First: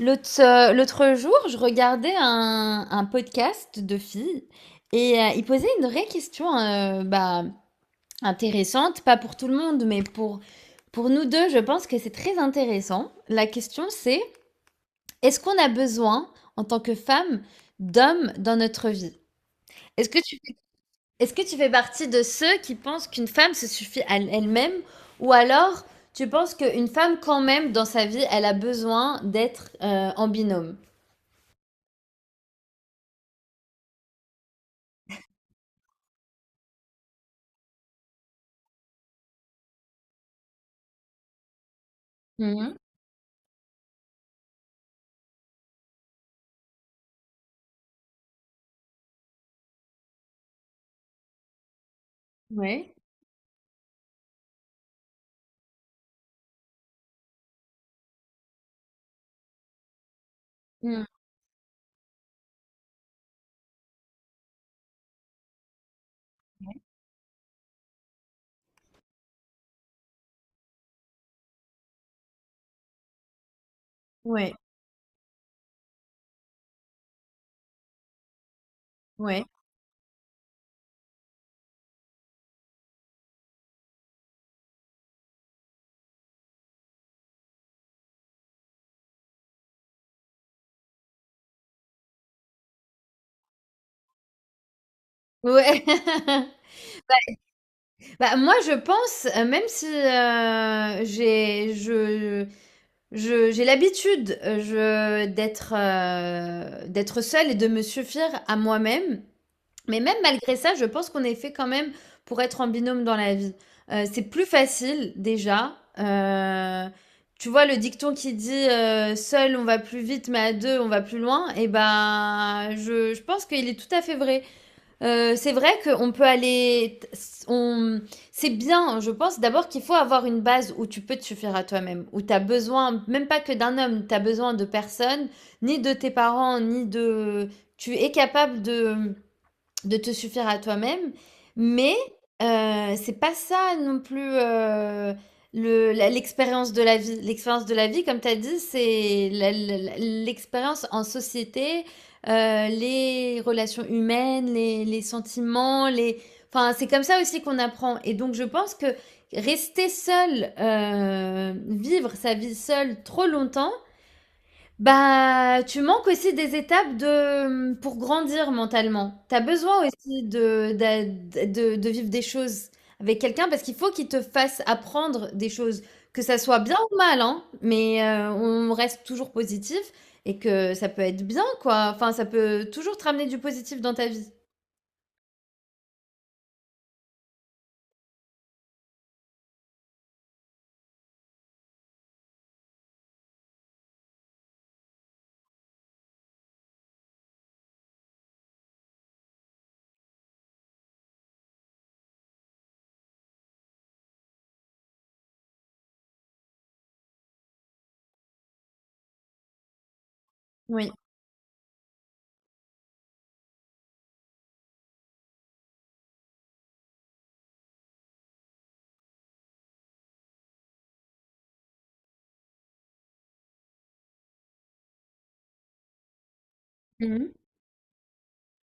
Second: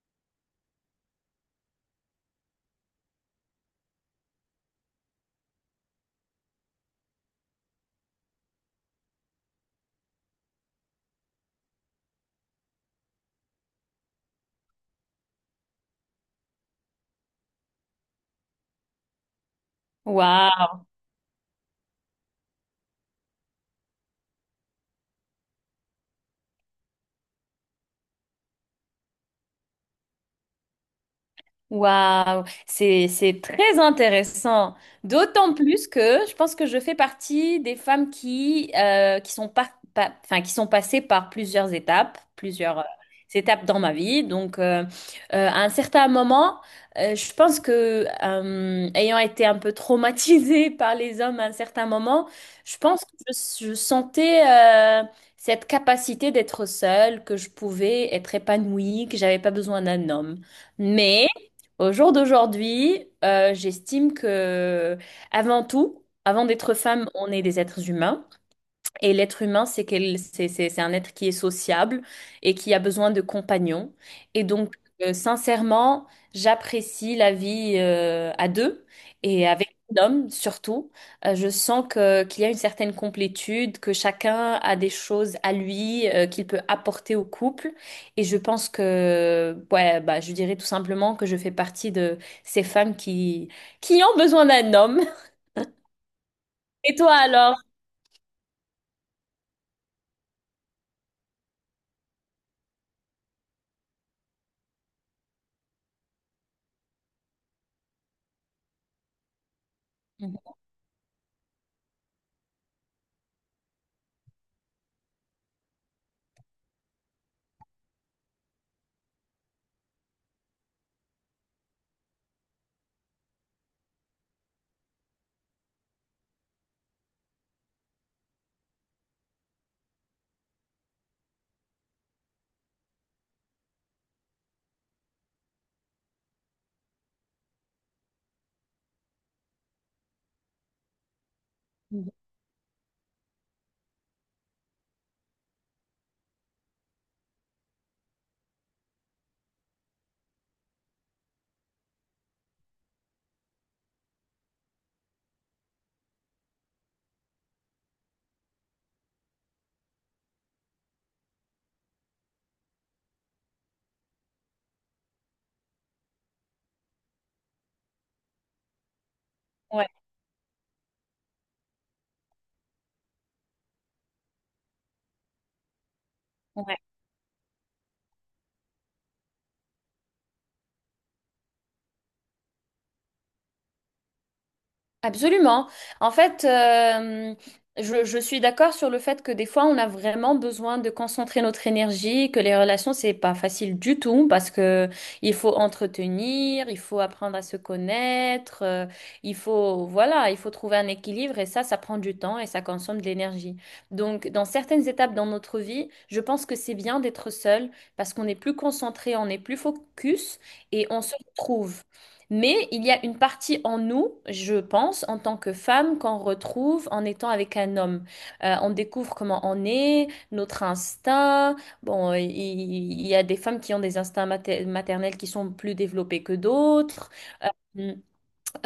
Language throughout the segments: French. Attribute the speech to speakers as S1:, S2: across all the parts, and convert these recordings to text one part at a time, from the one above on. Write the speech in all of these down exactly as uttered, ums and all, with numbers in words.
S1: L'autre, euh, l'autre jour, je regardais un, un podcast de filles et euh, ils posaient une vraie question euh, bah, intéressante, pas pour tout le monde, mais pour, pour nous deux, je pense que c'est très intéressant. La question c'est, est-ce qu'on a besoin, en tant que femme, d'hommes dans notre vie? Est-ce que tu, fais-
S2: Waouh!
S1: Est-ce que tu fais partie de ceux qui pensent qu'une femme se suffit à elle-même, ou alors tu penses qu'une femme, quand même, dans sa vie, elle a besoin d'être euh, en binôme?
S2: Waouh, c'est c'est très intéressant. D'autant plus que je pense que je fais partie des femmes qui euh, qui sont pas, pas- enfin qui sont passées par plusieurs étapes,
S1: Mhm.
S2: plusieurs euh, étapes dans ma vie. Donc euh, euh, à un certain moment, euh, je pense que euh, ayant été un peu traumatisée par les hommes à un certain moment, je
S1: Ouais.
S2: pense que je, je sentais euh, cette capacité d'être seule, que je pouvais être épanouie, que j'avais pas besoin d'un homme.
S1: Mmh.
S2: Mais au jour d'aujourd'hui, euh, j'estime que avant tout, avant d'être femme, on est des êtres humains. Et l'être humain, c'est qu'elle, c'est, c'est- c'est un être qui est sociable et qui a besoin de compagnons. Et
S1: Ouais,
S2: donc, euh, sincèrement, j'apprécie la vie euh, à deux
S1: ouais.
S2: et avec un homme surtout. Euh, je sens que qu'il y a une certaine complétude, que chacun a des choses à lui euh, qu'il peut apporter au couple. Et je pense que, ouais, bah, je dirais tout simplement que je fais partie de ces femmes qui qui ont besoin d'un homme.
S1: Ouais.
S2: Et toi alors?
S1: Bah, moi, je pense, heu, même si, heu, j'ai je je j'ai l'habitude, heu, je d'être, heu, d'être seule et de me suffire à moi-même. Mais même malgré ça, je pense qu'on est fait quand même pour être en binôme dans la vie. Heu, c'est plus facile déjà. Heu, tu vois le dicton qui dit, heu: «Seul on va plus vite, mais à deux on va plus loin», et ben, je je pense qu'il est tout à fait vrai. Euh, c'est vrai qu'on peut aller. On... C'est bien, je pense d'abord qu'il faut avoir une base où tu peux te suffire à toi-même, où tu as besoin, même pas que d'un homme, tu as besoin de personne, ni de tes parents, ni de. Tu es capable de de te suffire à toi-même, mais
S2: Mhm.
S1: heu, c'est pas ça non plus. Heu, le la L'expérience de la vie. L'expérience de la vie, comme tu as dit, c'est la la l'expérience en société, heu, les relations humaines, les les sentiments, les, enfin, c'est comme ça aussi qu'on apprend. Et donc je pense que rester seul, heu, vivre sa vie seul trop longtemps, bah, tu manques aussi des étapes de, pour grandir mentalement. T'as
S2: Ouais,
S1: besoin aussi de, d'a- de, de vivre des choses avec quelqu'un, parce qu'il faut qu'il te fasse apprendre des choses, que ça soit bien
S2: ouais.
S1: ou mal, hein. Mais euh, on reste toujours positif, et que ça peut être bien, quoi. Enfin, ça peut toujours te ramener du positif dans ta vie.
S2: Absolument. En fait, euh, je, je suis d'accord sur le fait que des fois, on a vraiment besoin de concentrer notre énergie, que les relations, c'est pas facile du tout parce que il faut entretenir, il faut apprendre à se connaître, euh, il faut, voilà, il faut trouver un équilibre et ça, ça prend du temps et ça consomme de l'énergie. Donc, dans certaines étapes dans notre vie, je pense que c'est bien d'être seul parce qu'on est plus concentré, on est plus focus et
S1: Oui.
S2: on se retrouve. Mais il y a une partie en nous, je pense, en tant que femme, qu'on retrouve en étant avec un homme. Euh, on découvre comment on est, notre instinct. Bon, euh, il il y a des femmes qui ont des instincts mater- maternels qui sont plus développés que d'autres.
S1: Mhm.
S2: Mm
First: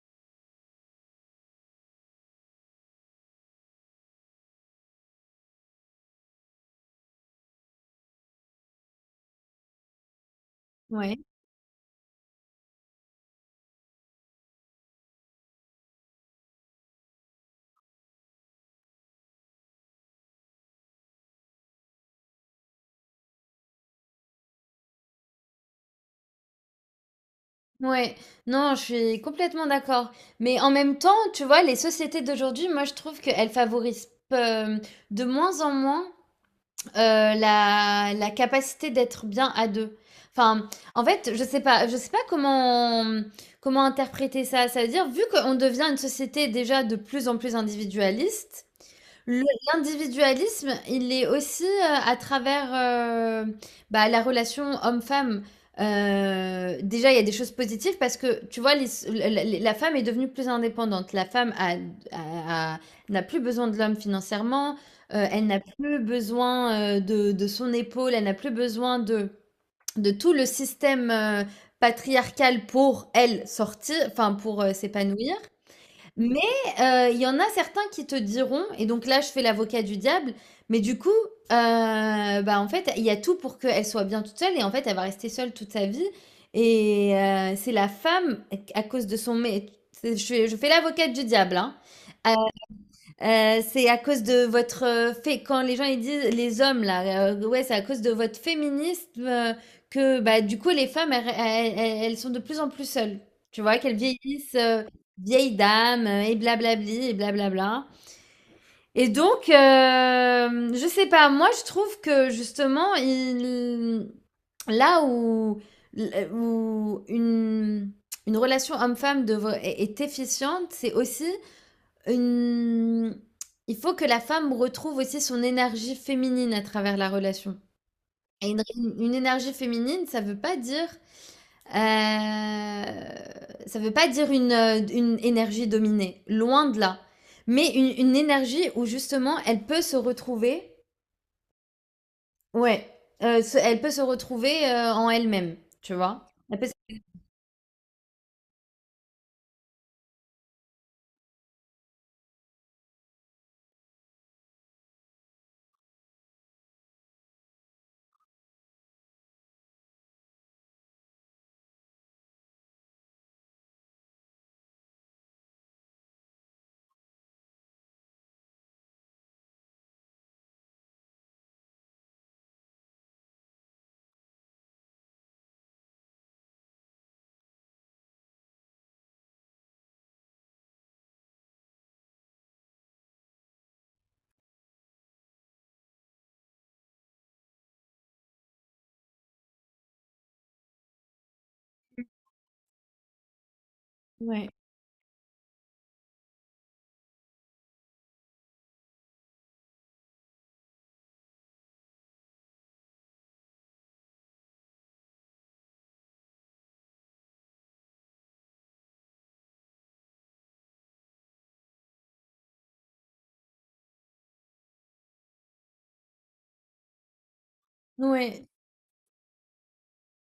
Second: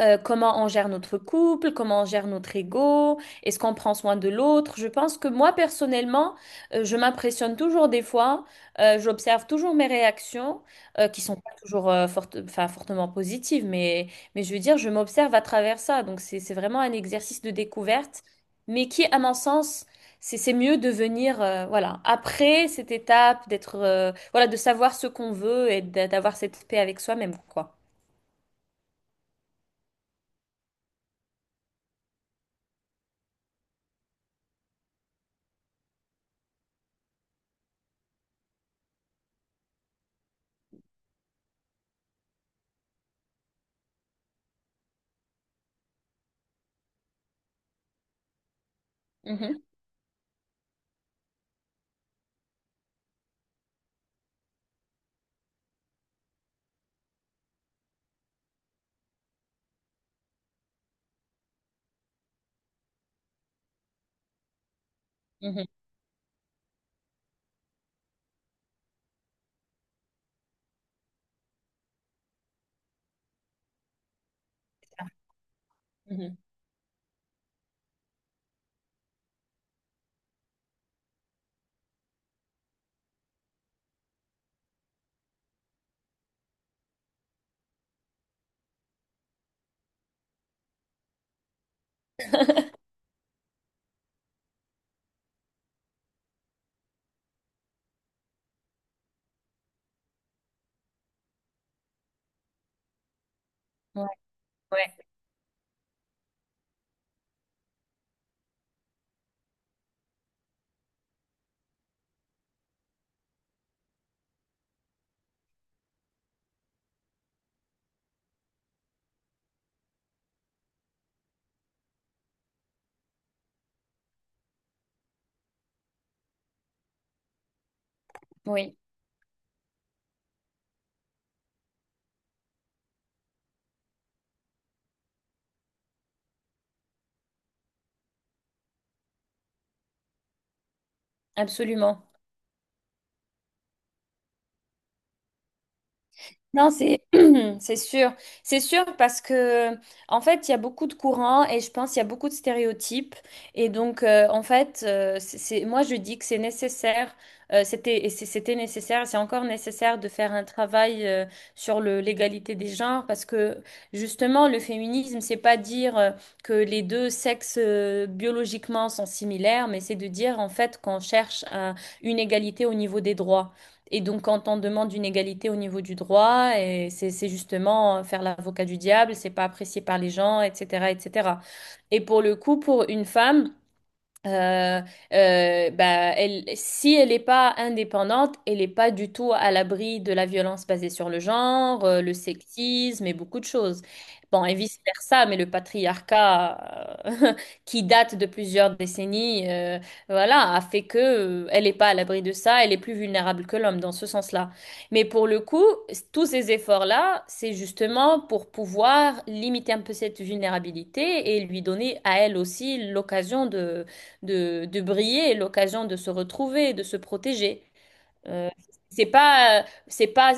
S2: euh, Comment on gère notre couple, comment on gère notre ego, est-ce qu'on prend soin de l'autre. Je pense que moi, personnellement, euh, je m'impressionne toujours des fois, euh, j'observe toujours mes réactions, euh,
S1: Ouais.
S2: qui sont pas toujours euh, forte- enfin, fortement positives, mais, mais je veux dire, je m'observe à travers ça. Donc, c'est, c'est vraiment un exercice de découverte, mais qui, à mon sens, c'est c'est mieux de venir, euh, voilà, après cette étape, d'être, euh, voilà, de savoir ce qu'on veut et d'a- d'avoir cette paix avec soi-même, quoi.
S1: Ouais. Non, je suis complètement d'accord. Mais en même temps, tu vois, les sociétés d'aujourd'hui, moi, je trouve qu'elles favorisent euh, de moins en moins Heu, la la capacité d'être bien à deux. Enfin, en fait, je sais pas je sais pas comment comment interpréter ça. Ça veut dire, vu qu'on devient une société déjà de plus en plus individualiste, le
S2: Mhm,
S1: l'individualisme, il est aussi, heu, à travers, heu, bah, la relation homme-femme. Heu, déjà, il y a des choses positives parce que, tu vois, les la la la femme est devenue plus indépendante. La femme a a a n'a plus besoin de l'homme financièrement, heu, elle n'a
S2: mhm,
S1: plus besoin, heu, de de son épaule, elle n'a plus besoin de de tout le système, heu, patriarcal pour elle sortir, enfin, pour, heu, s'épanouir.
S2: mhm.
S1: Mais heu, il y en a certains qui te diront, et donc là, je fais l'avocat du diable, mais du coup, heu, bah, en fait, il y a tout pour qu'elle soit bien toute seule, et en fait, elle va rester seule toute sa vie, et heu, c'est la femme, à cause de son mé, c'est, je fais je fais l'avocate du diable, hein. Euh, c'est à cause de votre euh, fait quand les gens ils disent les hommes là euh, ouais, c'est à cause de votre féminisme, euh, que bah du coup les femmes elles, elles- elles- elles sont de plus en plus seules, tu vois, qu'elles
S2: Ouais,
S1: vieillissent, euh,
S2: ouais,
S1: vieilles dames, euh, et blablabli et blablabla. Et donc euh, je sais pas, moi je trouve que justement, il, là où où une une relation homme-femme devrait- est est efficiente, c'est aussi une... Il faut que la femme retrouve aussi son énergie féminine à travers la relation. Et une,
S2: oui,
S1: une énergie féminine, ça veut pas dire, euh, ça veut pas dire une, euh, une énergie dominée, loin de là. Mais une, une énergie où justement elle peut se retrouver,
S2: absolument.
S1: ouais, euh, se- elle peut se retrouver euh, en elle-même, tu vois. Elle peut
S2: Non,
S1: se-
S2: c'est c'est sûr. C'est sûr parce que en fait, il y a beaucoup de courants et je pense qu'il y a beaucoup de stéréotypes. Et donc, euh, en fait, euh, c'est, c'est- moi, je dis que c'est nécessaire. Euh, c'était et c'est- c'était nécessaire, c'est encore nécessaire de faire un travail euh, sur le l'égalité des genres parce que justement, le féminisme, c'est pas dire euh, que les deux sexes euh, biologiquement sont similaires, mais c'est de dire en fait qu'on cherche euh, une égalité au niveau des droits. Et donc, quand on demande une égalité au niveau du droit, et c'est c'est justement euh, faire l'avocat du diable, c'est pas apprécié par les gens, et cetera, et cetera. Et cetera. Et pour le coup, pour une femme, euh, euh, bah, elle, si elle n'est pas indépendante, elle n'est pas du tout à l'abri de la violence basée sur le genre, euh, le sexisme et beaucoup de choses. Bon,
S1: Ouais.
S2: et vice-versa, mais le patriarcat euh, qui date de plusieurs décennies, euh, voilà, a fait que euh, elle n'est pas à l'abri de ça, elle est plus vulnérable que l'homme dans ce sens-là. Mais pour le coup, tous ces efforts-là, c'est justement pour pouvoir limiter un peu cette vulnérabilité et lui donner à elle aussi l'occasion de de, de briller, l'occasion de se retrouver, de se protéger.
S1: Ouais.
S2: Euh, c'est pas, c'est pas,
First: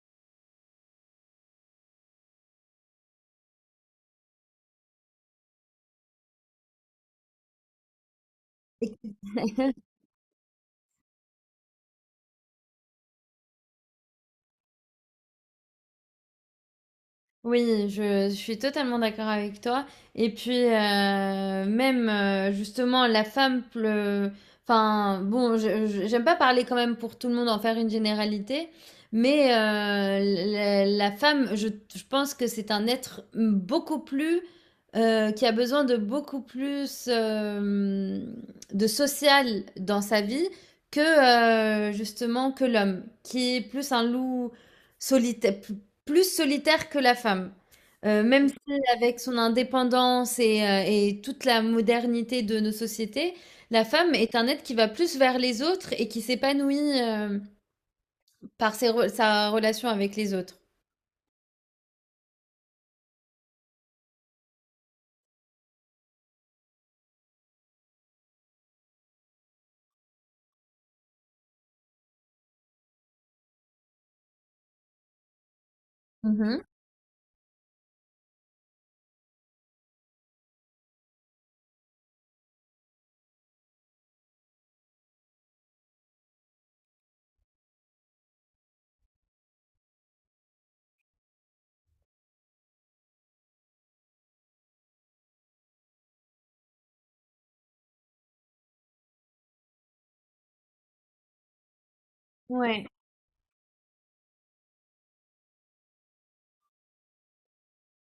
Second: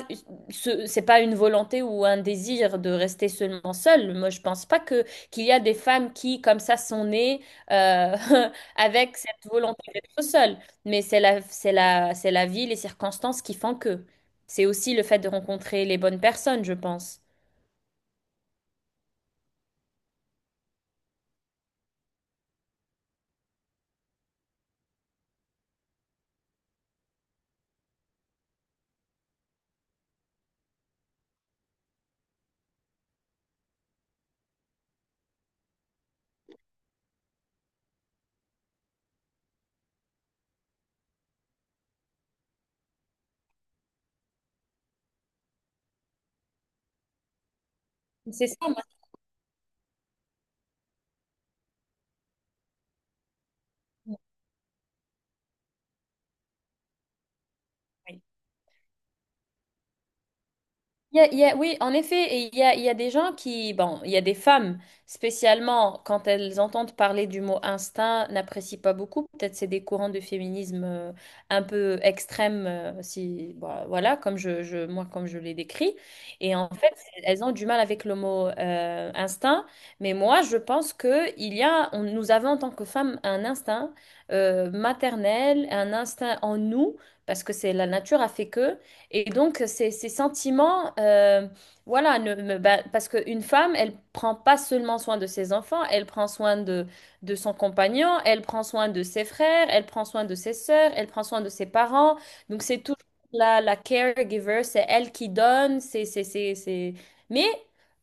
S2: ce- c'est pas une volonté ou un désir de rester seulement seule. Moi, je pense pas que qu'il y a des femmes qui, comme ça, sont nées euh, avec cette volonté d'être seule. Mais c'est la, c'est la, c'est la vie, les circonstances qui font que. C'est aussi le fait de rencontrer les bonnes personnes, je pense.
S1: Oui, je, je suis totalement d'accord avec toi. Et puis, euh, même euh, justement, la femme pleut. Enfin, bon, je- je- j'aime pas parler quand même pour tout le monde, en faire une généralité, mais euh, la, la femme, je, je pense que c'est un être beaucoup plus, euh, qui a besoin de beaucoup plus euh, de social dans sa vie, que euh, justement que l'homme, qui est plus un loup solitaire, plus solitaire que la femme. Heu,
S2: C'est
S1: même si
S2: ça,
S1: avec son indépendance et heu et toute la modernité de nos sociétés, la femme
S2: moi.
S1: est un être qui va plus vers les autres et qui s'épanouit, hem, par ses re sa relation avec les autres.
S2: Il y a- il y a- oui, en effet, et il y a, il y a des gens qui, bon, il y a des femmes, spécialement quand elles entendent parler du mot instinct, n'apprécient pas beaucoup. Peut-être c'est des courants de féminisme euh, un peu extrêmes, euh, si, bon, voilà, comme je, je- moi, comme je les décris. Et
S1: Mmh.
S2: en fait, elles ont du mal avec le mot euh, instinct. Mais moi, je pense que il y a, on- nous avons en tant que femmes un instinct euh, maternel, un instinct en nous, parce que c'est la nature a fait que. Et donc, ces, ces sentiments, euh, voilà, ne, me- bah, parce qu'une femme, elle prend pas seulement soin de ses enfants, elle prend soin de, de son compagnon, elle prend soin de ses frères, elle prend soin de ses sœurs, elle prend soin de ses parents. Donc, c'est
S1: Ouais.
S2: toujours la, la caregiver, c'est elle qui donne, c'est, c'est, c'est, c'est... Mais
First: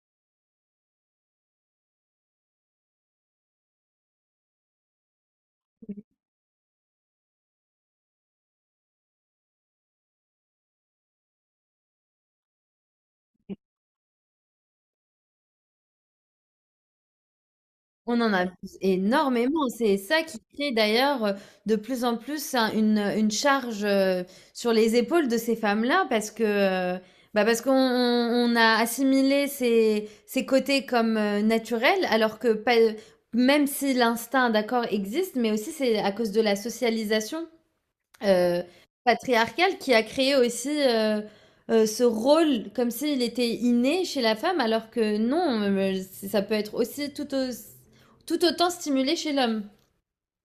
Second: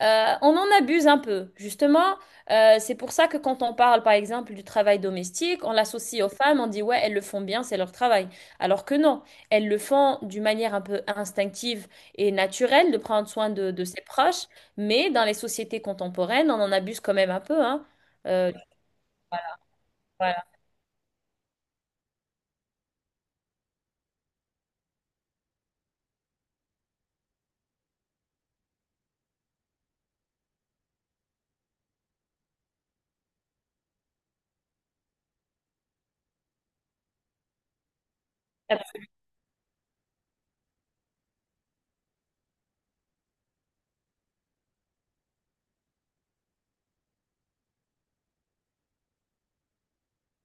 S2: euh, on en abuse un peu, justement. Euh, c'est pour ça que quand on parle, par exemple, du travail domestique, on l'associe aux femmes, on dit, ouais, elles le font bien, c'est leur travail. Alors que non. Elles le font d'une manière un peu instinctive et naturelle de prendre soin de, de ses proches, mais dans les sociétés contemporaines, on en abuse quand même un peu, hein.
S1: On en
S2: Euh,
S1: abuse énormément. C'est ça qui
S2: voilà.
S1: crée d'ailleurs euh, de plus en plus un- une, une charge euh, sur les épaules de ces femmes-là, parce que euh, bah parce qu'on on- on a assimilé ces, ces côtés comme euh, naturels, alors que pas- même si l'instinct d'accord existe, mais aussi c'est à cause de la socialisation euh, patriarcal, qui a créé aussi euh, euh, ce rôle comme s'il était inné chez la femme, alors que non. Euh, ça peut être aussi tout, au- tout autant stimulé chez l'homme.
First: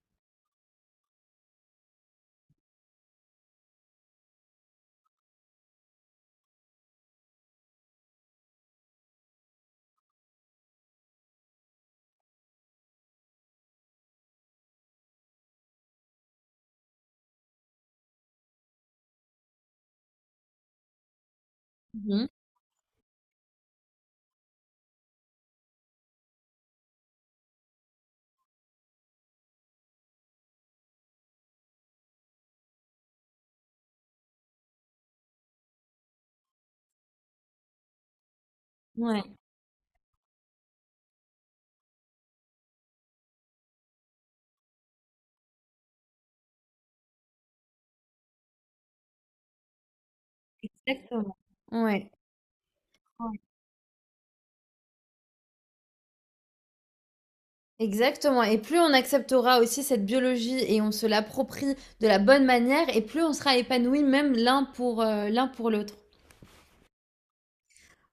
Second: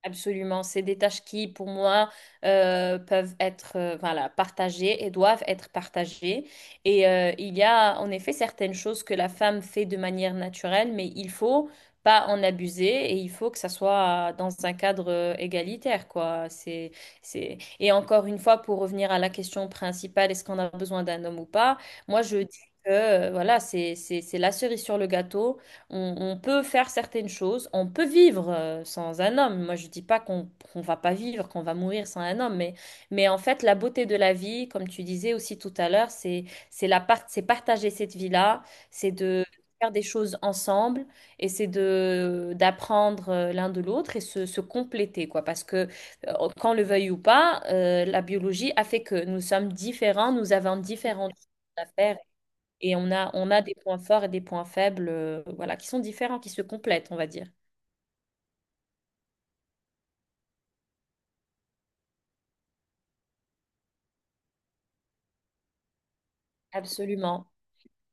S2: Absolument, c'est des tâches qui, pour moi, euh, peuvent être euh, voilà, partagées et doivent être partagées. Et euh, il y a en effet certaines choses que la femme fait de manière naturelle, mais il faut pas en abuser et il faut que ça soit dans un cadre euh, égalitaire, quoi. C'est, c'est... Et encore une fois, pour revenir à la question principale, est-ce qu'on a besoin d'un homme ou pas? Moi,
S1: Mhm.
S2: je dis que euh, voilà, c'est, c'est, c'est la cerise sur le gâteau. On, on peut faire certaines choses, on peut vivre euh, sans un homme. Moi, je dis pas qu'on qu'on va pas vivre, qu'on va mourir sans un homme, mais, mais en fait, la beauté de la vie, comme tu disais aussi tout à l'heure, c'est c'est la part, c'est partager cette vie-là, c'est
S1: Ouais,
S2: de faire des choses ensemble et c'est de d'apprendre euh, l'un de l'autre et se, se compléter, quoi. Parce que euh, qu'on le veuille ou pas, euh, la biologie a fait que nous sommes différents, nous avons différentes
S1: exactement.
S2: choses à
S1: Ouais.
S2: faire et on a,
S1: Ouais.
S2: on a des points forts et des points faibles, euh, voilà, qui sont différents, qui se complètent, on va dire.
S1: Exactement. Et plus on acceptera aussi cette biologie et on se l'approprie de la bonne manière, et plus on sera épanoui, même l'un pour euh, l'un pour l'autre.
S2: Absolument.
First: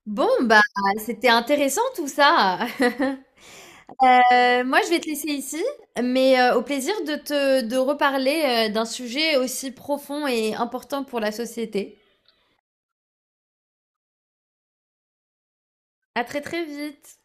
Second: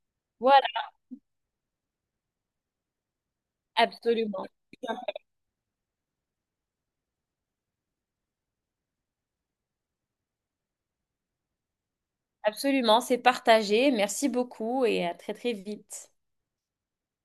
S1: Bon, bah,
S2: Voilà,
S1: c'était intéressant tout ça.
S2: absolument.
S1: Euh, moi, je vais te laisser ici, mais euh, au plaisir de te de reparler euh, d'un sujet aussi profond et important pour la société.
S2: Absolument, c'est partagé. Merci beaucoup et à très très vite.
S1: À très très vite.